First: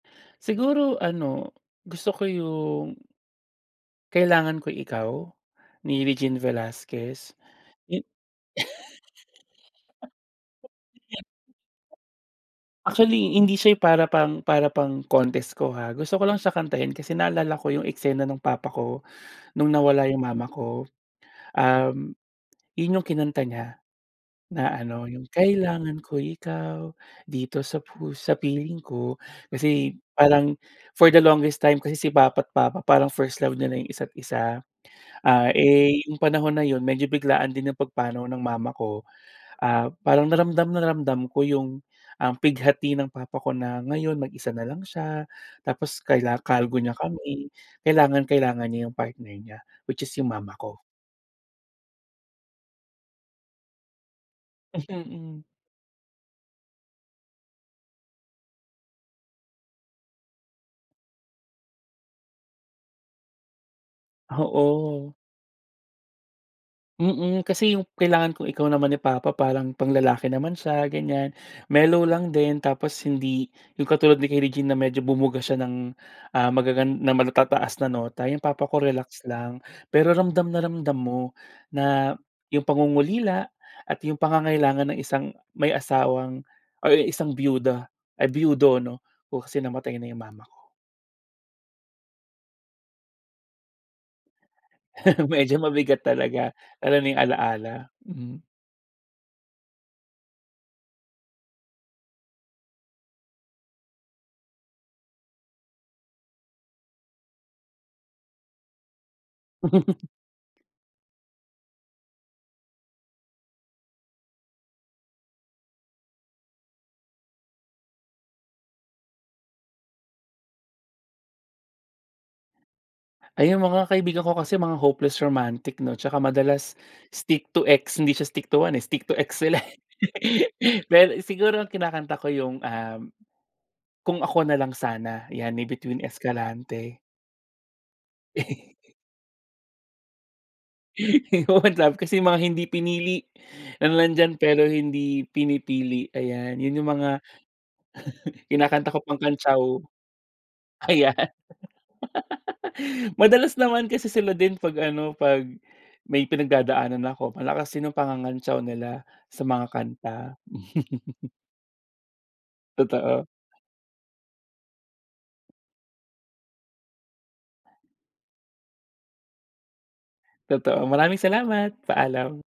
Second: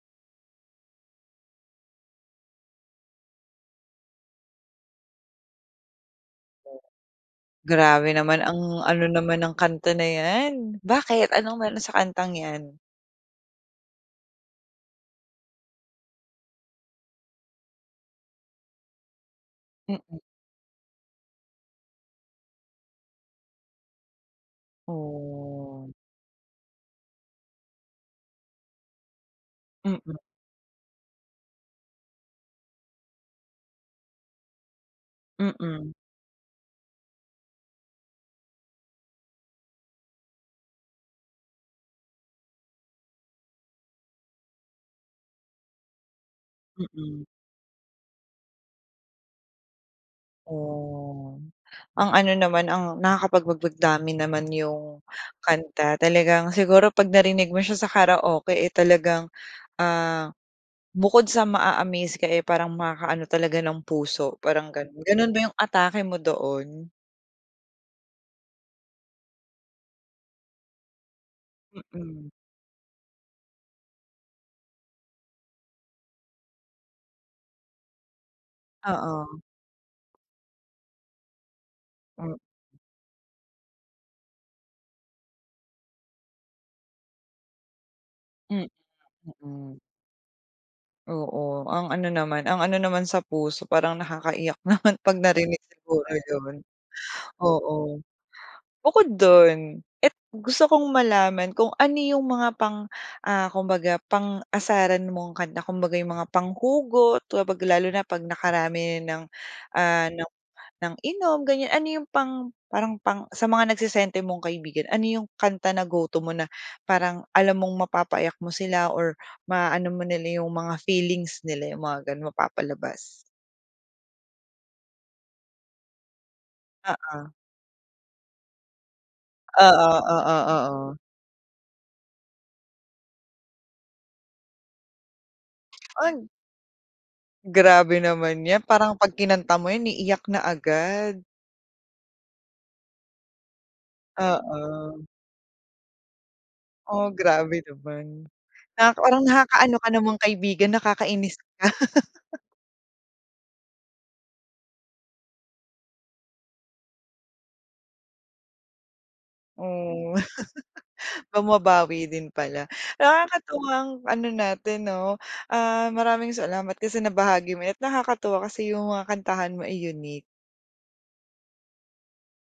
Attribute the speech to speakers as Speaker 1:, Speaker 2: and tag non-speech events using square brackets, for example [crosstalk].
Speaker 1: Siguro ano, gusto ko yung "Kailangan Ko'y Ikaw" ni Regine
Speaker 2: Oo.
Speaker 1: Velasquez. I
Speaker 2: Grabe naman ang ano naman ng kanta na
Speaker 1: [chuckles]
Speaker 2: 'yan. Bakit anong meron sa kantang 'yan?
Speaker 1: Actually hindi siya yung para pang para pang contest ko ha. Gusto ko lang sa kanta yun kasi naalala ko yung eksena nung papa ko nung nawala yung
Speaker 2: Mm.
Speaker 1: mama ko, um, yun yung kinanta niya na ano, yung
Speaker 2: Oh.
Speaker 1: kailangan ko ikaw dito sa pus sa piling ko kasi
Speaker 2: Mm.
Speaker 1: parang for the longest time kasi si papa't papa parang first love nila yung isa't isa. Ah,
Speaker 2: Mm.
Speaker 1: eh, yung panahon na yun medyo biglaan din ang pagpanaw ng mama ko, ah, parang na ramdam na ramdam ko yung, um, pighati ng papa ko na ngayon mag-isa nalang siya tapos kaila kargo niya
Speaker 2: Mm.
Speaker 1: kami. Kailangan kailangan niya yung partner niya which is yung mama ko.
Speaker 2: Oh, ang ano naman, ang nakakapagbagbag damdamin naman yung
Speaker 1: Mhm.
Speaker 2: kanta. Talagang siguro 'pag narinig mo siya sa karaoke, eh, talagang, ah, bukod sa maa-amaze ka, eh, parang makakaano talaga ng puso, parang gano'n.
Speaker 1: Oo.
Speaker 2: Gano'n ba yung atake mo doon?
Speaker 1: Mm. Kasi yung "Kailangan Ko'y Ikaw" naman ni papa parang panglalaki naman siya, ganyan. Mellow
Speaker 2: Mm.
Speaker 1: lang din tapos hindi yung katulad ni kay Regine na medyo bumuga siya ng, ah, magagan ng matataas na nota, yung papa ko relax
Speaker 2: Oo.
Speaker 1: lang. Pero ramdam na ramdam mo na
Speaker 2: M
Speaker 1: yung pangungulila at yung pangangailangan ng isang may asawang or ang isang biyuda ay
Speaker 2: M
Speaker 1: biyudo 'no, oo, kasi
Speaker 2: mm.
Speaker 1: namatay na yung mama ko.
Speaker 2: Oo. Ang ano naman, ang ano naman sa puso. Parang nakakaiyak naman 'pag
Speaker 1: [laughs] Medyo
Speaker 2: narinig
Speaker 1: mabigat
Speaker 2: siguro
Speaker 1: talaga
Speaker 2: yun.
Speaker 1: lalo na yung ala-ala,
Speaker 2: Oo.
Speaker 1: mm.
Speaker 2: Bukod dun at gusto kong malaman kung ano yung mga pang, ah, kumbaga pang-asaran mong kanta. Kumbaga yung mga panghugot, di ba, 'pag lalo na 'pag nakarami ng,
Speaker 1: [chuckles]
Speaker 2: ah, ng ng inom, ganyan. Ano yung pang parang pang sa mga nagse-senti mong kaibigan. Ano yung kanta na go to mo na parang alam mong mapapaiyak mo sila or maaano mo nila yung mga feelings nila yung mga gano'n, mapapalabas?
Speaker 1: Ay yung mga kaibigan ko kasi mga hopeless romantic 'no tsaka madalas
Speaker 2: Oo.
Speaker 1: stick to ex, hindi siya stick to one eh, stick to ex sila, eh.
Speaker 2: Oo, oo,
Speaker 1: [laughs]
Speaker 2: oo.
Speaker 1: Pero siguro ang kinakanta ko yung, um, Kung Ako Nalang Sana, 'yan ni Bituin
Speaker 2: Ay!
Speaker 1: Escalante.
Speaker 2: Grabe naman 'yan
Speaker 1: [chuckles]
Speaker 2: parang 'pag kinanta mo 'yan iiyak na agad.
Speaker 1: [laughs] Yung One Love kasi mga hindi pinili, yung nandiyan, pero
Speaker 2: Oo.
Speaker 1: hindi pinipili, ayan. Yun yung
Speaker 2: Oh,
Speaker 1: mga
Speaker 2: grabe naman
Speaker 1: [chuckles] kinakanta
Speaker 2: nakaka
Speaker 1: ko
Speaker 2: parang
Speaker 1: pangkantyaw,
Speaker 2: nakakaano ka namang kaibigan,
Speaker 1: ayan.
Speaker 2: nakakainis ka. [laughs]
Speaker 1: [laughs] Madalas naman kasi sila din 'pag ano, 'pag may pinagdadaanan ako malakas din ang pangangantyaw nila sa mga
Speaker 2: Oh,
Speaker 1: kanta.
Speaker 2: [laughs]
Speaker 1: [laughs]
Speaker 2: bumabawi din pala.
Speaker 1: Totoo.
Speaker 2: Nakakatuwang ano natin 'no, ah, maraming salamat kasi nabahagi mo 'yan at nakakatuwa kasi yung mga kantahan mo ay unique.
Speaker 1: Totoo, maraming salamat. Paalam.